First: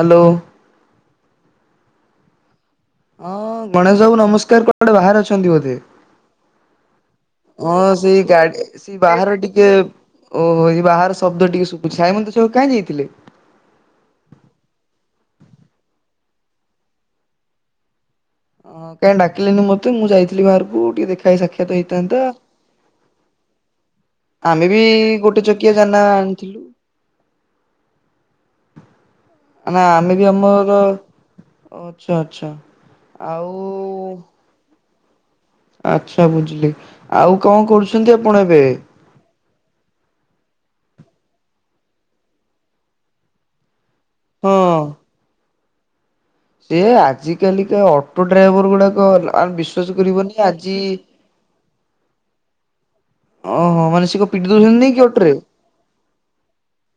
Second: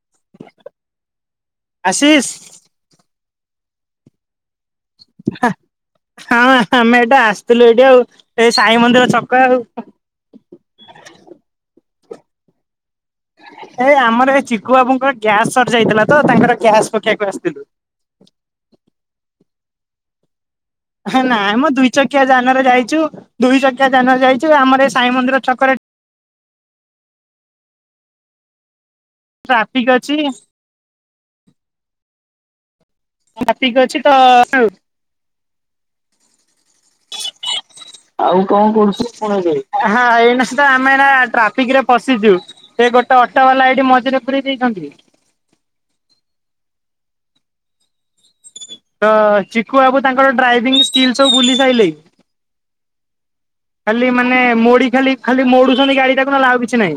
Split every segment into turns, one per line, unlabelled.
Hello.
Ashish?
ହଁ, ଗଣେଶ ବାବୁ ନମସ୍କାର କୁଆଡେ ବାହାରେ ଅଛନ୍ତି ବୋଧେ?
ହଁ ଆମେ ଏଇଟା ଆସିଥିଲୁ
ହଁ,
ଏଇଠି ଆଉ
ସେଇ
ଏଇ
ଗାଡି
ସାଇ
ସେ
ମନ୍ଦିର ଛକ
ବାହାରେ
ଆଉ।
ଟିକେ ଓହୋ, ଏଇ ବାହାର ଶବ୍ଦ ଟିକେ ଶୁବୁଛି ସାଇ ମନ୍ଦିର ସବୁ କାହିଁକି ଯାଇଥିଲେ?
ଏଇ ଆମର ଏ ଚିଖୁ ବାବୁଙ୍କ ଗ୍ୟାସ୍ ସରି ଯାଇଥିଲା ତ ତାଙ୍କର ଗ୍ୟାସ୍ ପକେଇବାକୁ ଆସିଥିଲୁ।
ଓହୋ, କାଇଁ ଡାକିଲନି ମତ୍ ତେ, ମୁଁ ଯାଇଥିଲି ବାହାରକୁ ଟିକେ ଦେଖା
ନାଇଁ ମ
ସାକ୍ଷାତ
ଦୁଇ ଚକିଆ
ହେଇଥାନ୍ତା।
ଯାନରେ ଯାଇଛୁ ଦୁଇ ଚକିଆ ଯାନରେ ଯାଇଛୁ
ଆମେ
ଆମର
ବି
ଏ ସାଇ ମନ୍ଦିର
ଗୋଟେ
ଛକରେ
ଚକିଆ ଯାନ ଆଣିଥିଲୁ। ଆମେ
ଟ୍ରାଫିକ ଅଛି
ଆମେ ବି ଆମର, ଆଛା ଆଚ୍ଛା। ଆଉ
ଟ୍ରାଫିକ୍ ଅଛିତ
ଆଚ୍ଛା ବୁଝିଲି, ଆଉ କଣ କରୁ
ଆଉ କଣ କରୁଚନ୍ତି ସମତେ? ହଁ ଏଇନା ସୁଦା ଆମେ ଏଇନା ଟ୍ରାଫିକ୍ ରେ ପଶିଚୁ। ସେ ଗୋଟେ ଅଟୋ ବାଲା ଏଠି ମଝ୍ ଭିତରେ ପୁରେଇ
ହଁ।
ଦେଇଥାନ୍ତି କି?
ସିଏ ଆଜି କାଲିକା ଅଟୋ ଡ୍ରାଇଭର ଗୁଡାକ୍
ତ ଚିକୁ ବାବୁ ତାଙ୍କର ଡ୍ରାଇଭିଂ ସ୍କିଲ୍ ସବୁ ବୁଲି ସାଇଲେଇ
ଓହୋ
ଖାଲି
ସିଏ କଣ
ମାନେ
ପିଟି ଦଉଛନ୍ତି
ମୋଡ଼ି
ନେଇକି
ଖାଲି
ଅଟୋରେ
ଖାଲି ମୋଡୁଛନ୍ତି ଗାଡି ତାକୁ ନହେଲେ ଆଉକିଛି କିଛି ନାଇଁ।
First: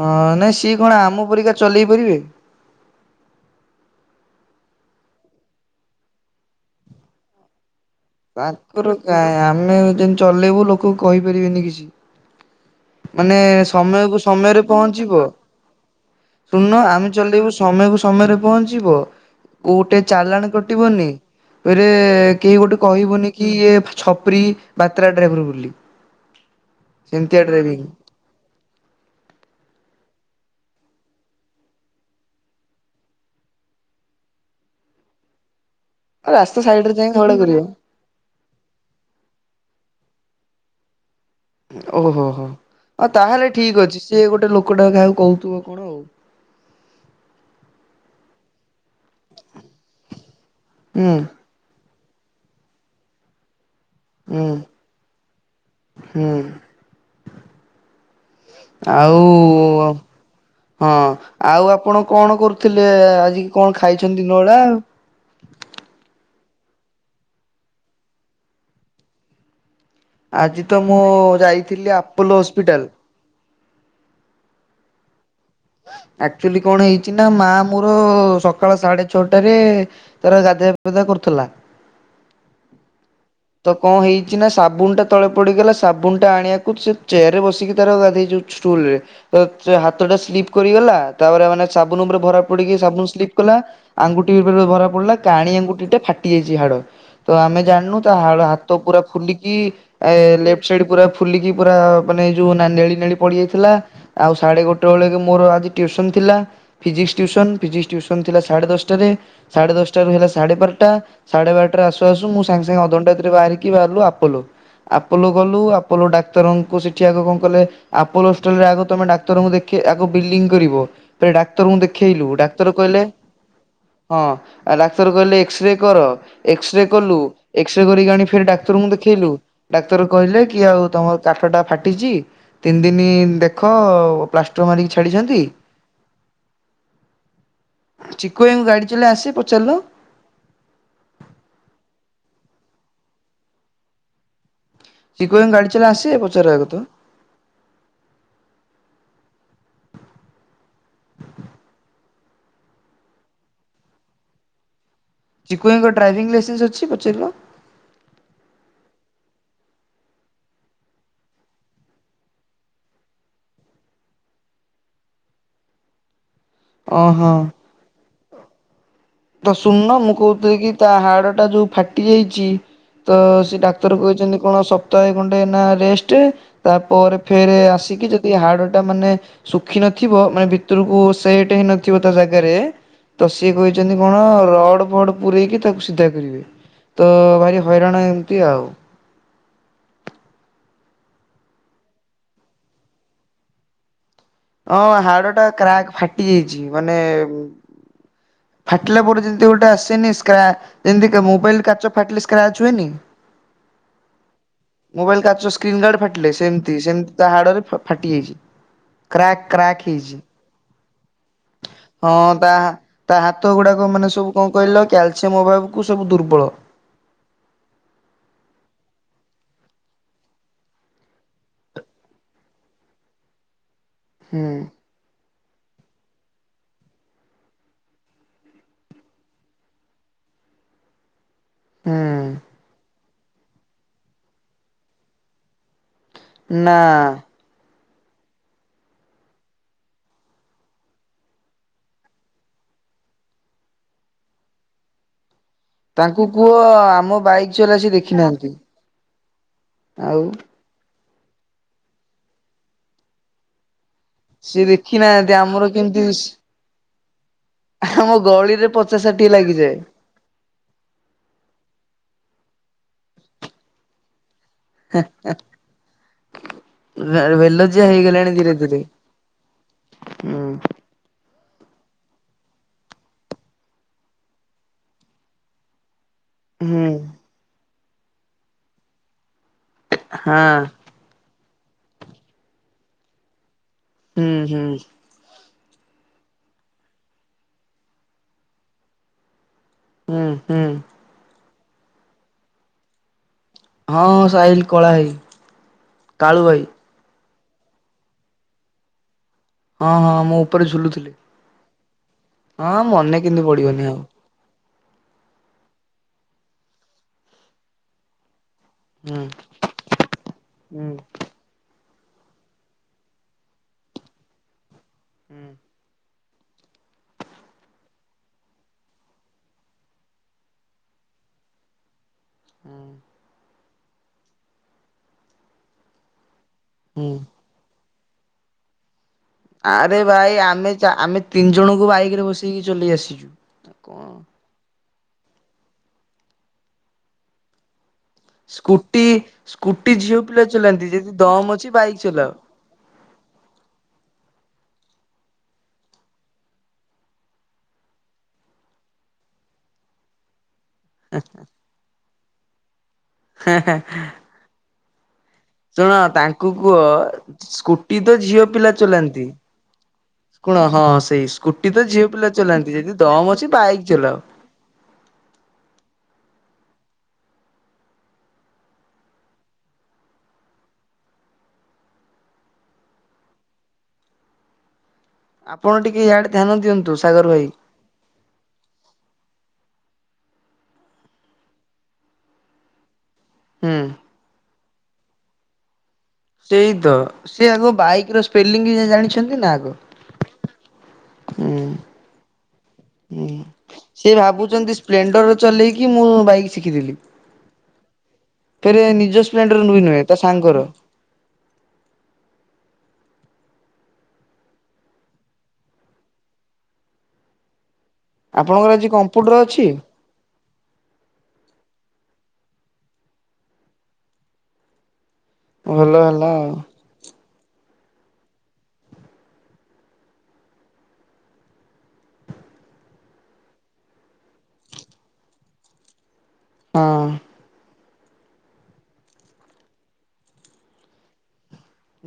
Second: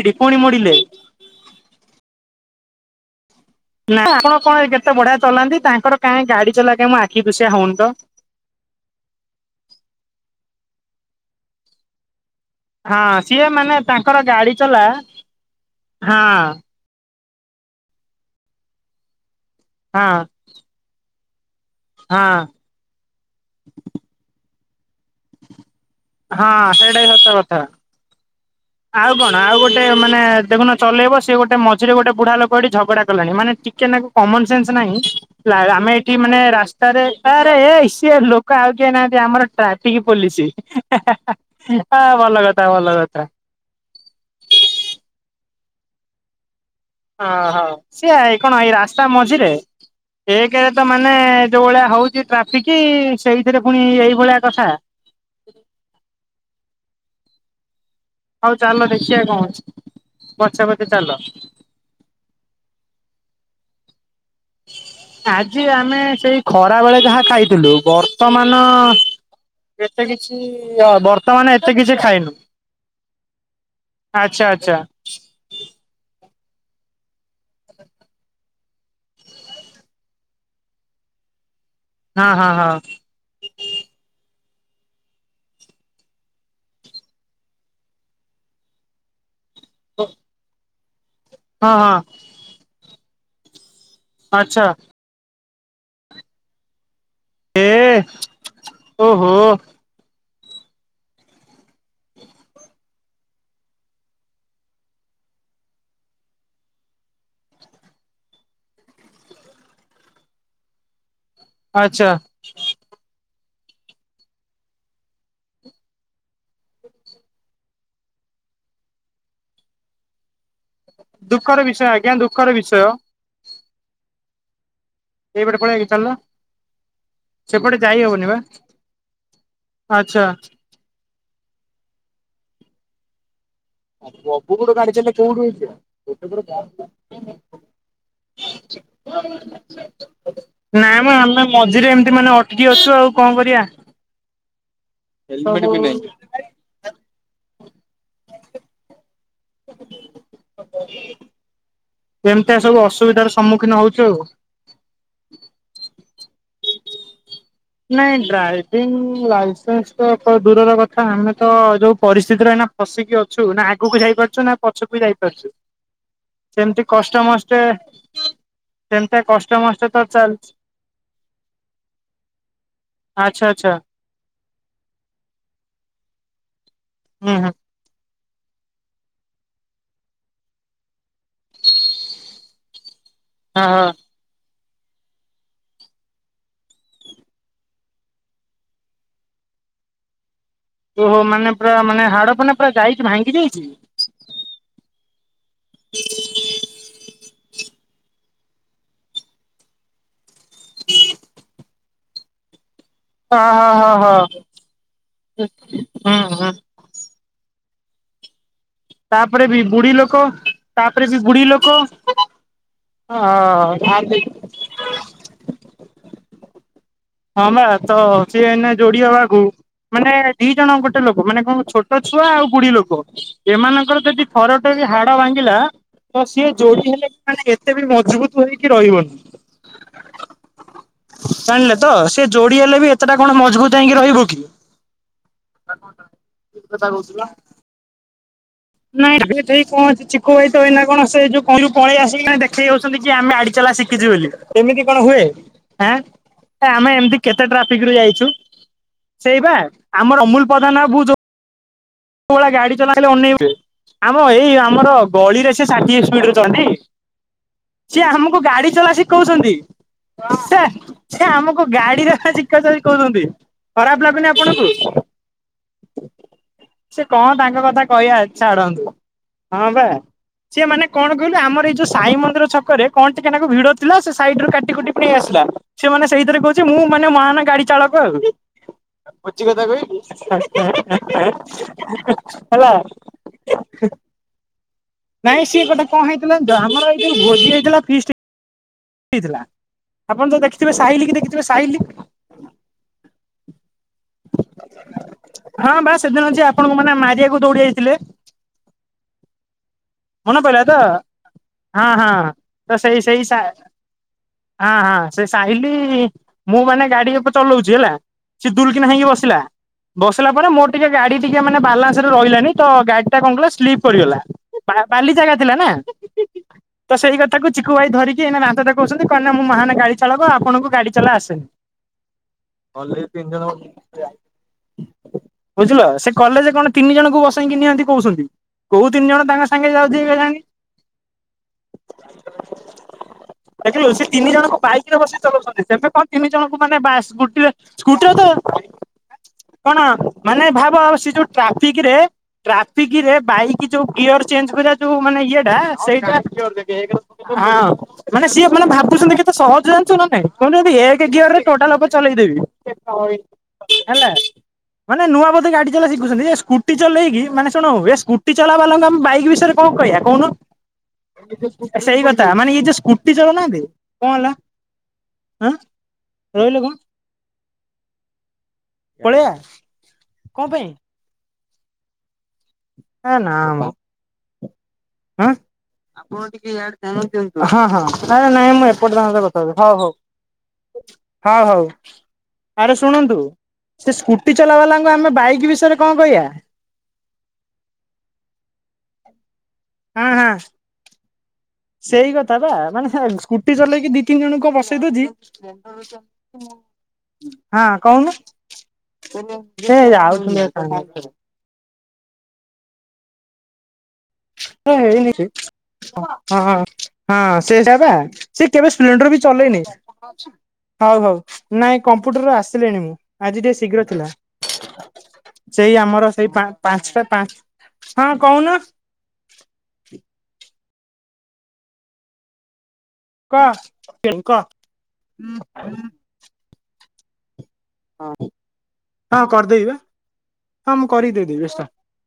ଅଁ ନାଇଁ ସିଏ କଣ ଆମ ପରିକା ଚଲେଇ ପାରିବେ?
ନାଁ ଆପଣ କଣ କେତେ ବଢିଆ ଚଲାନ୍ତି, ତାଙ୍କର କାହିଁ ଗାଡି ଚଲା ମୋ ଆଖି ଦୁଷିଆ ହଉନି ତ।
ତାଙ୍କର କାଁ ଆମେ ଯେମିତି ଚଲେଇବୁ ଲୋକ କହିପାରିବେନି କିଛି।
ହଁ
ମାନେ
ସିଏ
ସମୟକୁ
ତାଙ୍କର ଗାଡି
ସମୟରେ
ଚଲା
ପହଞ୍ଚିବ।
ହଁ
ଶୁଣୁନ, ଆମେ ଚଲେଇବୁ ସମୟକୁ ସମୟରେ ପହଞ୍ଚିବ। କୋଉଟେ
ହଁ
ଚାଲାଣ କଟିବନି। ଫେରେ
ହଁ
କେହି ଗୋଟେ କହିବୁନି କି ଇଏ ଛପୁରି ବାତ୍ରା ଡ୍ରାଇଭର ବୋଲି।
ହଁ, ସେଇଟା ବି
ସେମିତିଆ
ସତକଥା।
ଡ୍ରାଇଭିଂ
ଆଉ କଣ ଆଉ ଗୋଟେ ମାନେ ଦେଖୁନ ଚଲେଇବ ସିଏ ଗୋଟେ ମଝିରେ ଗୋଟେ ବୁଢା ଲୋକ ଏଠି ଝଗଡା କଲାଣି, ମାନେ ଟିକେନାକୁ କମନ୍ ସେନ୍ସ ନାହିଁ, ଲା ଆମେ ଏଠି
ଆଉ
ମାନେ
ରାସ୍ତା ସାଇଡରେ
ରାସ୍ତାରେ
ଯାଇ ଝଗଡା
ଆରେ
କରିବ।
ସିଏ ଲୋକ୍ ଲୋକ ଆଉ କିଏ ନାହାନ୍ତି, ଆମର ଟ୍ରାଫିକ୍ ପୋଲିସି ହା ହା।
ଓହୋ ହୋ ତାହେଲେ ଠିକ୍ ଅଛି, ସେ ଗୋଟେ ଲୋକଟା କାହାକୁ କହୁଥିବ କଣ ଆଉ।
ହଁ ହଁ, ସିଇ କଣ ଏଇ ରାସ୍ତା ମଝିରେ, ଏକେରେ ତ ମାନେ
ହୁଁ
ଯୋଉ ଭଳିଆ ହଉଚି ଟ୍ରାଫିକି, ସେଇଥିରେ ପୁଣି ଏଇ
ହୁଁ, ହୁଁ।
ହଉ ଚାଲ ଦେଖିବା
ଆଉ
କଣ ହଉଛି ପଛେ ପଛେ
ହଁ,
ଚାଲ।
ଆଉ ଆପଣ କଣ କରୁ ଥିଲେ, ଆଜି କଣ ଖାଇଛନ୍ତି ଦିନ ବେଳା?
ଆଜି ଆମେ ସେଇ ଖରା ବେଳେ ଯାହା ଖାଇଥିଲୁ। ବର୍ତ୍ତମାନ ଏତେ କିଛି,
ଆଜି ତ ମୁଁ
ବର୍ତ୍ତମାନ ଏତେ
ଯାଇଥିଲି
କିଛି
ଆପୋଲୋ
ଖାଇନୁ।
ହସ୍ପିଟାଲ।
ଆଚ୍ଛା, ଆଚ୍ଛା
ଆକ୍ଚୁଆଲି କଣ ହେଇଛି ନା, ମା ମୋର ସକାଳ ସାଢେ ଛଅଟାରେ ତାର, ଗାଧୁଆ ପାଧୁଆ କରୁଥିଲା
ହଁ ହଁ ହଁ
ତ କଣ ହେଇଚି ନା, ସାବୁନ ଟା ତଳେ ପଡିଗଲା ସାବୁନ ଟା ଆଣିବାକୁ ସେ ଚେୟାର ରେ ବସିକି ଧର ତାର ଗାଧେଇ ଯୋଉ ଷ୍ଟୁଲ୍ ରେ ହାତଟା ସ୍ଲିପ୍ କରିଗଲା, ତାପରେ ମାନେ
ହଁ ହଁ ହଁ
ସାବୁନ ଉପରେ ଭରା ପଡିକି ସାବୁ ସ୍ଲିପ୍ କଲା ଆଙ୍ଗୁଟି
ଆଚ୍ଛା
ଉପରେଭରା ପଡ଼ିଲା କାଣି ଆଙ୍ଗୁଟିଟା ଫାଟିଯାଇଚି ହାଡ଼, ତ ଆମେ
ଏ
ଜାଣିନୁ ତ ହାଡ ହାତ ପୁରା
ଓହୋ
ଫୁଲିକି ଏ ଲେପ୍ ସାଇଡି ପୁରା ଫୁଲିକି ପୁରା ମାନେ ଯୋଉ ନେଳି ନେଳି ପଡିଯାଇଥିଲା ଆଉ ସାଢେ ଗୋଟେ ବେଳେ କେ ମୋର ଆଜି ଟିଉସନ୍ ଥିଲା ଫିିଜିକ୍ସି ଟିଉସନ୍ ଫିଜିକ୍ସି ଫିଉସନ୍ ଥିଲା ସାଢେ ଦଶଟାରେ ସାଢେ ଦଶଟ ରୁ ହେଲା ସାଢେ ବାରଟା ସାଢେ ବାରେଟାରେ ଆସୁ
ଆଚ୍ଛା
ଆସୁ ମୁଁ ସାଙ୍ଗେ ସାଙ୍ଗେ ଅଧଘଣ୍ଟା ଭିତରେ ବାହାରିକି ବାହାରିଲୁ ଆପୁଲୁ ଆପୁଲୁ ଗଲୁ ଆପୋଲୋ ଡାକ୍ତରଙ୍କୁ ସେଠି ଆଗ କଣ କଲେ ଆପୋଲୋ ହଷ୍ଟେଲ୍ ରେ ଆଗ ତମେ ଡାକ୍ତରଙ୍କୁ ଦେଖେ ଆଗ ବିଲିଙ୍ଗ୍ କରିବ ତ
ଦୁଃଖର
ଡାକ୍ତରଙ୍କୁ
ବିଷୟ ଆଜ୍ଞା
ଦେଖେଇଲୁ
ଦୁଃଖର
ଡାକ୍ତର
ବିଷୟ
କହିଲେ ହଁ, ଆ, ଡାକ୍ତର କହିଲେ
ଏଇପଟେ
ଏକ୍ସ୍ରେରା
ପଳେଇ ଆଜ୍ଞା
କର
ଚାଲୁନ।
ଏକ୍ସ୍ରରା କଲୁ
ସେପଟେ
ଏକ୍ସରା
ଯାଇ
କରିକି
ହବନି
ଆଣିକି
ବା
ଫେଣି ଡାକ୍ତରଙ୍କୁ ଦେଖେଇଲୁ ଡାକ୍ତର
ଆଚ୍ଛା
କହିଲେ ଆଉ ତମର କାଠ ଟା ଫାଟିଛି ତିନି ଦିନ ଦେଖ
ଆ ବବୁ
ପ୍ଲାଷ୍ଟର
କୋଡେ
ମାରିକି
କଣିଛ
ଛାଡ଼ିଛନ୍ତି
କଉଠି ହେ [unintelligible]
ଚିକୁ ଗାଡି ଚଲେଇ ଆସି ପଚାରିଲୁ
ନାଇଁ ମ ଆମେ ମଝିରେ ଏମିତି ମାନେ ଅଟିକି ଆଛୁ ଆଉ କଣ କରିବା
ସି [unintelligible] କହ ଗାଡି ଚଲା
ସବୁ
ଆସିବେ ପଚାରିବାକୁ ତ
[unintelligible] ଏମିତି ସବୁ ଅସୁବିଧାର ସମ୍ମୁଖୀନ ହଉଛୁ ଆଉ
ଚିକୁଇଙ୍କ ଡ୍ରାଇଭିଂ ଲାଇସେନ୍ସ ଅଛି ପଚାରିବା
ନାଇଁ ଡ୍ରାଇଭିଂ ଲାଇସେନ୍ସ ତ ଏକ ଦୂରର କଥା ଆମେ ତ ଯୋଉ ପରିସ୍ଥିତି ରହନା ହସିକି ଅଛୁ ନା ଆଗକୁ ଯାଇ ପାରୁଛୁ ନା ପଛକୁ ବି ଯାଇପାରୁଛୁ
[inaudible]
ସେମିତି କଷ୍ଟ
ଓହୋ
ମସ୍ତେ ସେମିତି
ତ
କଷ୍ଟ
ଶୁଣୁନ
ମଷ୍ଟେ ତ
ମୁଁ କହୁଥିଲି
ଚାଲିଛି
କି ତା ହାଡ଼ ଟା ଯୋଉ ଫାଟି ଯାଇଛି ତ
ଆଚ୍ଛା
ସେ
ଆଚ୍ଛା
ଡାକ୍ତର କହିଛନ୍ତି କଣ ସପ୍ତାହେ ଘଣ୍ଟେ ନା ରେଷ୍ଟ ତାପରେ
ହୁଁ ହୁଁ।
ଫେର ଆସିକି ସେ ହାଡ ଟା ମାନେ ଶୁଖି ନଥିବ ମାନେ ଭିତରକୁ ସେଟ ହେଇନଥିବ ତା ଜାଗାରେ ତଶ
ହଁ
କହି
ହଁ
କପଣ ରଡ ଫଡ ପୂରେଇକି ତାକୁ ସିଧା କରିବେ ତ ଭାରି ହଇରାଣ ଏମିତି ଆଉ
ତୁହୋ ମାନେ ପୁର ମେ ହାଡ ମାନେ ପୁରା ଯାଇକି ଭାଙ୍ଗି ଯାଇଛି
ହଁ ହାଡ ଟା କ୍ରାକ୍ ଫାଟି ଯାଇଛି ମାନେ ଫାଟିଲା ପରେ ଯେମିତି ଗୋଟେ ଆସେନି ସ୍କ୍ରା ଯେମିତି ମୋବାଇଲ କାଚ ଫାଟିଲେ ସ୍କ୍ରାଚ ହୁଏନି
ହଁ ହଁ ହଁ ହଁ
ମୋବାଇଲ କାଚ ସ୍କ୍ରିନ୍ ଗାର୍ଡ
ହୁଁ
ଫାଟିଲେ
ହଁ
ସେମିତି ସେମିତି ତା ହାଡରେ ଫାଟି ଯାଇଛି କ୍ରାକ୍
ତାପରେ ବି
କ୍ରାକ୍
ବୁଢୀ ଲୋକ
ହେଇଛି
ତାପରେ ବି ବୁଢୀ ଲୋକ
ହଁ ତା ତା ହାତ ଗୁଡ଼ାକ ମାନେ
ଅ
ସବୁ କ କହିଲ କ୍ୟାଲସିୟମ ଅଭାବକୁ ସବୁ ଦୁର୍ବଳ
ହଁ ବା ତ ସିଏ ଏନେ ଯୋଡି ହବାକୁ ମାନେ ଦି ଜଣ ଗୋଟେ ଲୋକ ମାନେ କଣ ଛୋଟ ଛୁଆ ଆଉ ବୁଡିୀ ଲୋକ ଏମାନଙ୍କର ଯଦି
ହୁଁ
ଫରଟ ହାଡ ଭାଙ୍ଗିଲା ତ ସିଏ ଯୋଡି ହେଲେ ମାନେ ଏତେ ବି ମଜବୁତ ହେଇକି ରହିବନି।
[inaudible]
ଜାଣିଲେ ତ ସେ ଯୋଡି ହେଲେ ବି ଏତେଟା କଣ ମଜବୁତ୍ ହେଇକି ରହିବ କି?
ନା।
ନାଇଁ ସେଇ କଣ କିଛି କହି ଥୋଇ ନା କଣ ସେ ଯୋଉ କହିଲୁ ପଳେଇ ଆସିକି ଦେଖେଇ ହେଉଚନ୍ତି କି ଆମେ ଆଡି ଚଲା ଶିଖ କିଛି ବୋଲି ଏମିତି କଣ ହୁଏ?
ତାଙ୍କୁ କୁହ
ଆଁ ଆମେ
ଆମ
ଏମତି କେତେ
ବାଇକ୍ ଚଲା
ଟ୍ରାଫିକ
ସିଏ
ରେ ଯାଇଚୁ।
ଦେଖିନାହାନ୍ତି
ସେଇ ବା
ଆଉ
ଆମର ଅମୁଲ ପ୍ରଧାନ ବାବୁ ଯୋଉ କୋଉ ଭଳିଆ ଗାଡି ଚଲାଇଲେ ଅନେଇବ ଆମ ଏଇ
ସିଏ
ଆମର
ଦେଖିନାହାନ୍ତି
ଗଳିରେ
ଆମର
ସେ ଷାଠିଏ
କେମିତି
ସ୍ପିଡ୍ ରେଚଲାନ୍ତି। ସିଏ
ଆମ
ଆମକୁ
ଗଳିରେ
ଗାଡି ଚଲା
ପଚାଶ ଷାଠିଏ
ଶିକୋଉଚନ୍ତି।
ଲାଗିଯାଏ।
ସେ ଆମକୁ ଗାଡିରେ ସେ ଚିକାଚିକି କରନ୍ତି। ଖରାପ୍ ଲାଗୁନି ଆପଣଙ୍କୁ?
ଏ।
ସେ କଣ ତାଙ୍କ କଥା କହିବା ଛାଡନ୍ତୁ। ହଁ ବା
ହୁଁ
ସିଏ ମାନେ କଣ କହିଲୁ ଆମର ଏଇ ଯୋଉ ସାଇ ମନ୍ଦିର ଛକରେ କଣ ଟିକିଏ ନାକୁ ଭିଡ ଥିଲା। ସେ ସାଇଡ୍ ରୁ କାଟି କୁଟିକି ନେଇ ଆସିଲା। ସେ ମାନେ ସେଇଥିରେ କହୁଚି
ହୁଁ
ମୁଁ ମାନେ ମହାନ ଗାଡି ଚାଳକ ଆଉ। ଭୋଜିକଥା କହିବି।
ହଁ।
ହେଲା।
ହୁଁ ହୁଁ।
ନାଇଁ ସିଏ ଗୋଟେ କଣହେଇଥିଲା ଆମର ଏଇ ଯୋଉ ଭୋଜି ହେଇଥିଲାଫିଷ୍ଟି ଥିଲା।
ହୁଁ
ଆପଣ ତ
ହୁଁ
ଦେଖିଥିବେ ସାହିିଲି କି ଦେଖିଥିବେ ସାହିିଲି।
ହଁ ସାହିଲ କଳା ଭାଇ
ହଁ ବା ସେଦିନ
କାଳୁ
ଯିଏ
ଭାଇ
ଆପଣଙ୍କୁ ମାନେ ମାରିବାକୁ ଦୌଡି ଯାଇଥିଲେ।
ହଁ ହଁ ମୋ
ମନେ
ଉପରେ
ପଇଲାତ?
ଝୁଲୁଥିଲେ
ହାଁ ହାଁ।
ହଁ ମନେ କିମିତି ପଡିବନି ଆଉ।
ହଁ ହଁ ସେ ସାହିିଲି ମୁଁ ମାନେ ଗାଡି ଏବେ ଚଲଉଚି। ହେଲା? ସିଏ ଦୁଲକିନା ହେଇକି
ହୁଁ
ବସିଲା। ବସିଲା ପରେ ମୋର
ହୁଁ
ଟିକିଏ ଗାଡି ଟିକିଏ ମାନେ ବାଲାନ୍ସରେ ରହିଲାନି ତ ଗାଡି ଟା କଣ କଲା ସ୍ଲିପ୍ ପଡିଗଲା। ବା ବାଲି ଜାଗା ଥିଲା ନା।
ହ [inaudible]
ତ ସେଇ କଥାକୁ ଚିକୁୁ ଭାଇ ଧରିକି ଏଇନା ଦାନ୍ତ ଦେଖୋଉଚନ୍ତି କଣ ନା ମୁଁ ମୋହାନ ଗାଡି ଚାଳକ ଆପଣଙ୍କୁ ଗାଡି ଚଲା ଆସେନି।
[inaudible]
କଲେଜେ ତିନିଜଣ ବୁଜିଆ। ବୁଝିଲ ସେ କଲେଜ କଣ ତିନି
ହୁଁ
ଜଣଙ୍କୁ ବସେଇକି ନିଅନ୍ତି କହୁଚନ୍ତି। କୋଉ ତିନି ଜଣ ତାଙ୍କ ସାଙ୍ଗେ
ଆରେ
ଯାଉଛି କେଜାଣି
ଭାଇ ଆମେଚା ଆମେ ତିନି ଜଣଙ୍କୁ ବାଇକ୍ ରେ ବସେଇକି ଚଲେଇ ଆସିଛି।
ଦେଖିଲୁ ସେ ତିନି ଜଣଙ୍କୁ ବାଇକ୍ ରେ ବସେଇକି ଚଲଉଛନ୍ତି। ତେମେ କଣ ତିନି ଜଣଙ୍କୁ ମାନେ ବା ସ୍କୁଟିରେ ସ୍କୁଟିରେ ତ
ସ୍କୁଟି
କଣ
ସ୍କୁଟି ଝିଅ ପିଲା
ମାନେ ଭାବ
ଚଲାନ୍ତି ଯଦି
ଆଉସେ ଯୋଉ
ଦମ ଅଛି
ଟ୍ରାଫିକ୍
ବାଇକ
ରେଟ୍ରା
ଚଲାଅ
ଟ୍ରାଫିକ୍ ରେ ବାଇକ୍ ଯୋଉ ଗିୟର ଚେଞ୍ଜ କରିବା ଯୋଉ ମାନେ ଇଏଟା ସେଇଟା ହଁ ମାନେ ସିଏ ମାନେ ଭାବୁଚନ୍ତି କେତେ ସହଜ ଜାଣିଚୁ ନା ନାଇଁ? ମତେବି ଏକ ଗିୟର ରେ ଟୋଟାଲ ଓପୋରେ ଚଲେଇଦେବି।
ହେଁ ହେଁ।
ହେଲା ମାନେ ନୂଆ ବୋଧେ ଗାଡି ଚଲା
ଶୁଣ
ଶିଖୁଛନ୍ତି ଏ
ତାଙ୍କୁ
ସ୍କୁଟି
କୁହ
ଚଲେଇକି ମାନେ ଶୁଣୁ ଏ
ସ୍କୁଟି ତ ଝିଅ
ଚଲା
ପିଲା
ବାଲାଙ୍କୁ ଆମେ ବାଇକ
ଚଲାନ୍ତି।
ବିଷୟରେ କଣ କହିବା କହୁନୁ?
କୁହ ହଁ ସେଇ ସ୍କୁଟି ତ
ସେଇ
ଝିଅ
କଥା
ପିଲା
ମାନେ ଇଏ ଯୋଉ
ଚଲାନ୍ତି ଯଦି
ସ୍କୁଟି
ଦମ ଅଛି
ଚଲଉନାହାନ୍ତି
ବାଇକ୍
କଣ
ଚଲାଅ। ହଁ
ହେଲା
[inaudible]
ଆଁ ରହିଲୁ କଁ? ପଳିବା କଁ ପାଇଁ? ହେ ନାମୋ? ଆଁ
ଟିକେ
ଆପଣ
ଇଆଡେ ଧ୍ୟାନ
ଟିକେ ଇଆଡ଼େ
ଦିଅନ୍ତୁ
କାନ
ସାଗର ଭାଇ
ଦିଅନ୍ତୁ ହଁ ହଁ ନାଇଁ ମୁଁ ଏପଟେ ତାଙ୍କ କଥା ହଉ ହଉ। ହଉ ହଉ ଆରେ ଶୁଣନ୍ତୁ?
ହୁଁ।
ସେ ସ୍କୁଟି ଚଲାବାଲାଙ୍କୁ ଆମେ ବାଇକ୍ ବିଷୟରେ କଁ କହିବା।
ସେଇତ ସେ ଆଗ ବାଇକର ସ୍ପେଲିଂ ଜାଣିଛନ୍ତିନା ଆଗ?
ହଁ ହଁ
ହୁଁ
ସେଇ କଥାବା। ମାନେ କଁ
ହୁଁ।
ସ୍କୁଟି ଚଲେଇକି ଦି
ସେ
ତିନି ଜଣଙ୍କ କଁ
ଭାବୁଛନ୍ତି
ବସେଇ ଦଉଚି
ସ୍ପ୍ଲେଣ୍ଡର ଚଲେଇକି ମୁଁ ବାଇକ୍ ଶିଖିଥିଲି।
ହଁ କହୁନୁ
ଫେରେ ନିଜ ସ୍ପ୍ଲେଣ୍ଡର ବି ନୁହେଁ ତା ସାଙ୍ଗର।
[unintelligible] ହ ହେଇନିକି ହଁ ହଁ ସେଇଟାବା। ସେ
ଆପଣଙ୍କର
କେବେ
ଆଜି
ସ୍ପିଲଣ୍ଡରବି
କମ୍ପ୍ୟୁଟର
ଚଲେଇନି।
ଅଛି
ହଉ ହଉ ନାଇଁ କମ୍ପ୍ୟୁଟରରୁ ଆସିଲେଣି ମୁଁ ଆଜି ଟିକେ ଶୀଘ୍ର ଥିଲା।
[inaudible]
ସେଇ ଆମର
ହେଲା
ସେଇ ପା
ଆଉ
ପାଞ୍ଚଟା ପାଞ୍ଚ ହଁ କହୁନ। କ ହୁଁ କଁ।
ହଁ।
ହଁ କରିଦେଇବା। ହଁ ମୁଁ କରିଦେଇଦବି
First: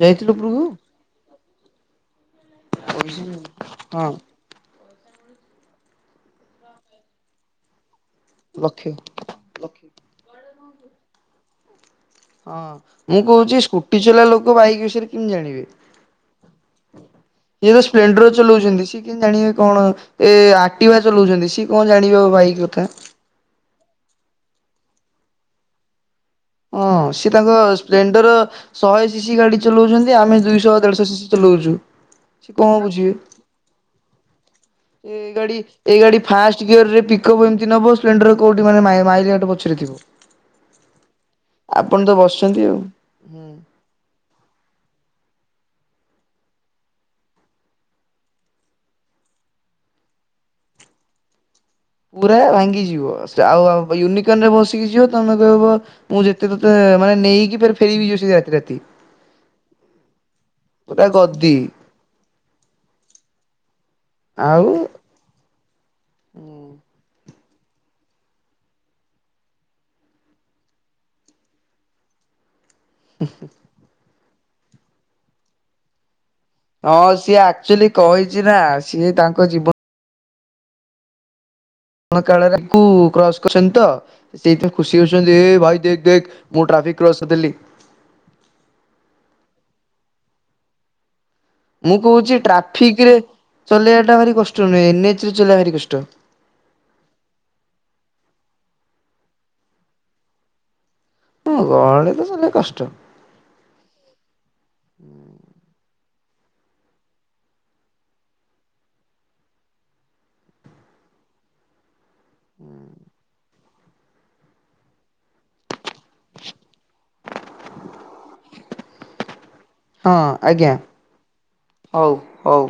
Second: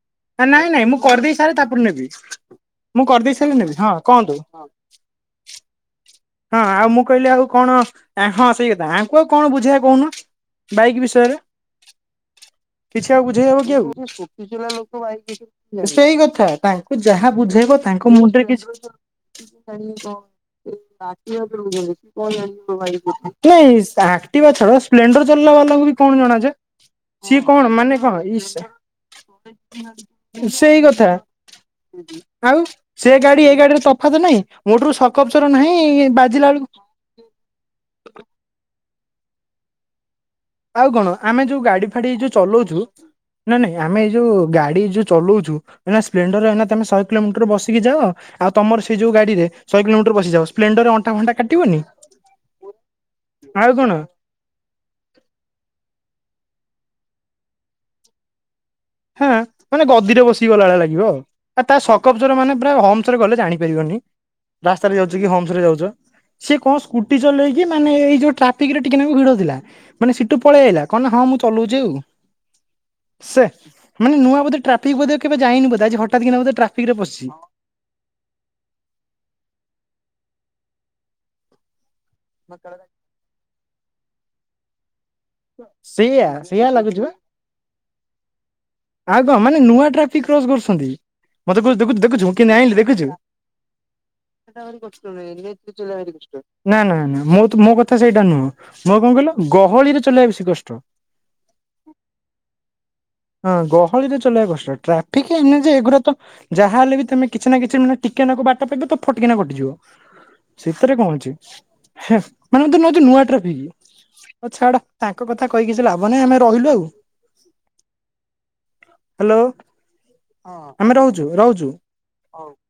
ଯାଇଥିଲୁ ଉପରକୁ
ନାଇଁ ନାଇଁ ମୁଁ କରିଦେଇ ସାରେ ତାପରେ ନେବି। ମୁଁ କରିଦେଇ ସାରିଲେ ନେବି ହଁ କୁହନ୍ତୁ। ହଁ ଆଉ ମୁଁ କହିଲି ଆଉ କଣ ହଁ ସେଇ
ଲକ୍ଷ।
କଥା ଆଙ୍କୁ ଆଉ କଣ ବୁଝେଇବା କହୁନ ବାଇକ୍ ବିଷୟରେ।
ହଁ
କିଛି
ମୁଁ
ଆଉ ବୁଝେଇ
କହୁଛି
ହବକି ଆଉ
ଚଲା
ସ୍କୁଟି
ଲୋକ
ଚଲିବା ଲୋକା
ବିଷୟରେ
ବାଇକ୍
କେମିତି ଜାଣିବେ?
ବିଷୟରେ ସେଇ କଥା ତାଙ୍କୁ ଯାହା
ଇଏ
ବୁଝେଇବ
ତ
ତାଙ୍କ
ସ୍ପ୍ଲେଣ୍ଡର
ମୁଣ୍ଡରେ
ଚଲଉଛନ୍ତି
କିଛି
କଟିବା ଚଲାଉଛନ୍ତି ସିଏ କଣ ଜାଣିବ ବାଇକ୍ କଥା।
ନାଇଁ ଆକ୍ଟିବା ଛାଡ ସ୍ପ୍ଲେଣ୍ଡର ଚାଲିଲା ବାଲାଙ୍କୁବି କଣ ଜଣାଯେ।
ହଁ ସିଏ ତାଙ୍କ ସ୍ପ୍ଲେଣ୍ଡର ଶହେ ସି ସି ଗାଡ଼ି ଚଲଉଚନ୍ତି ଆମେ
ସେଇ
ଦୁଇଶହ
କଥା
ଦେଢ଼ଶହ ସିସିି ଚଲଉଚୁ।
ଆଉ ସେଗାଡ଼ି ଏଇ ଗାଡ଼ିରେ ତଫାତ ନାହିଁ ମୋଟୋରୁ
ଏ
ଶକଫସର
ଗାଡି
ନାହିଁ
ଏଇ ଗାଡି
ବାଜିଲା
ଫାଷ୍ଟ
ବେଳକୁ
ଗିୟରରେ ପିକ୍ଅପ୍ ଏମିତି ନବ ସ୍ପଣ୍ଡର କୋଉଠି ମାନେ ମାଇଲା ପଛରେ ଥିବ।
ଆଉ କଣ ଆମେ ଯୋଉ ଗାଡ଼ି
ଆପଣ ତ
ଫାଡ଼ି ଏଇଯୋଉ
ବସିଛନ୍ତି ଆଉ
ଚଲଉଚୁ
ହୁଁ
ନାଇଁ ନାଇଁ ଆମେ ଏଇଯୋଉ ଗାଡ଼ି ଯୋଉ ଚଲଉଚୁ ସ୍ପ୍ଲେଣ୍ଡର ଏ ତମେ ଶହେ କିଲୋମିଟର୍ ବସିକି ଯାଅ ଆଉ ତମର ସେଇ ଯୋଉ ଗାଡ଼ିରେ ଶହ କିଲୋମିଟର୍ ବସିକିଯାଅ ସ୍ଲେଣ୍ଡରେ ଅଣ୍ଟା ଫଣ୍ଟା କାଟିବନି।
ପୁରା ଭାଙ୍ଗିଯିବ ସା
ଆଉ
ଆ
କଣ
ଇୟୁନି ରେ ବସିକି ଯିବ ତମେ କହିବ ମୁଁ ଯେତେ ତତେ ମାନେ ନେଇକି ଫେରିବି [unintelligible] ରାତି ରାତି
ହଁ ମାନେ ଗଦିରେ ବସିକି ଗଲା ଭଳିଆ
ପୁରା
ଲାଗିବ।
ଗଦି
ଆ ତା ସ୍କପଚର ମାନେ ପୁରା ହମସରେ ଗଲେ ଜାଣିପାରିବନି।
ଆଉ
ହମସରେ ଯାଉଚ ସେକଣ ସ୍କୁଟି ଚଲେଇକି ମାନେ ଏଇ ଯୋଉ ଟ୍ରାଫିକିରେ ଟିକେ ନାଗୁରୁ ଭିଡ଼ ଥିଲା। ମାନେ ସେଠୁ ପଳେଇଆଇଲା କଣନା ହଁ ମୁଁ ଚଲଉଚି ଆଉ। ସେ ମାନେ ନୂଆ ବୋଧ ଟ୍ରଫିକ ବୋଧେ ଯାଇନି ବୋଧ ଆଜି ହଠାତ୍ କିନା ବୋଧେ ଟ୍ରାଫକ
ହଁ ସିଏ ଆକ୍ଚୁଆଲି କହିଚିନା ସିଏ ତାଙ୍କ ଜୀବ କଣ କାଳକୁ କ୍ରସ କରିଚନ୍ତିତ ସେଇଥିାଇଁ ଖୁସି ହଉଚନ୍ତି ଏ ଭାଇ ଦେଖ
ସେଇଆ
ଦେଖ
ସେଇଆ
ମୁଁ
ଲାଗୁଛି
ଟ୍ରାଫିକ୍ କ୍ରସ କରିଦେଲି।
ଆଉକଁ ମାନେ ନୂଆ ଟ୍ରାଫିକ କ୍ରସ କରୁଛନ୍ତି ମତେ ଦେଖୁଛୁଁ ଦେଖୁଛୁଁ ମୁକେମିତି ଆଇଲି ଦେଖୁଛୁ।
ଚଲେଇବାଟା ଭାରି କଷ୍ଟ ନୁହେଁ ଏନ୍ ଏଚରେ ଚଲେଇବା ଭାରି କଷ୍ଟ।
ନା ନା ନା ମୁଁ ତୁମୋ କଥା ସେଇଟା ନୁହଁ ମୋ କଣ କହିଲ ଗହଳିରେ ଚଲେଇବା ବେଶୀ କଷ୍ଟ।
ହଁ ଗହଳିରେ ଚଲେଆ କଷ୍ଟ।
ହଁ ଗହଳିରେ ଚଲେଇବା କଷ୍ଟ ଟ୍ରାଫିକ ଏନ ଏଚ ଯେ ଏଗୁରା ତ ଯାହାହେଲେ ବି ତମେ କିଛି ନା କିଛି ମାନେ ଟିକେନାକୁ ବାଟ ପାଇବ ତ ଫଟକିନା କଟିଯିବ। ସେତରେ କଣ ଅଛି ମାନେ ତୁ ନେଉଚୁ ନୂଆ ଟ୍ରାଫିକ ଆଉ ଛାଡ ତାଙ୍କ କଥା କହି କିିଛି ଲାଭ ନାହିଁ ଆମେ ରହିଲୁ ଆଉ
[inaudible]
ହ୍ୟାଲୋ
ହଁ ଆଜ୍ଞା
ଆମେ ରହୁଛୁ ରହୁଛୁ।
ହଉ ହଉ।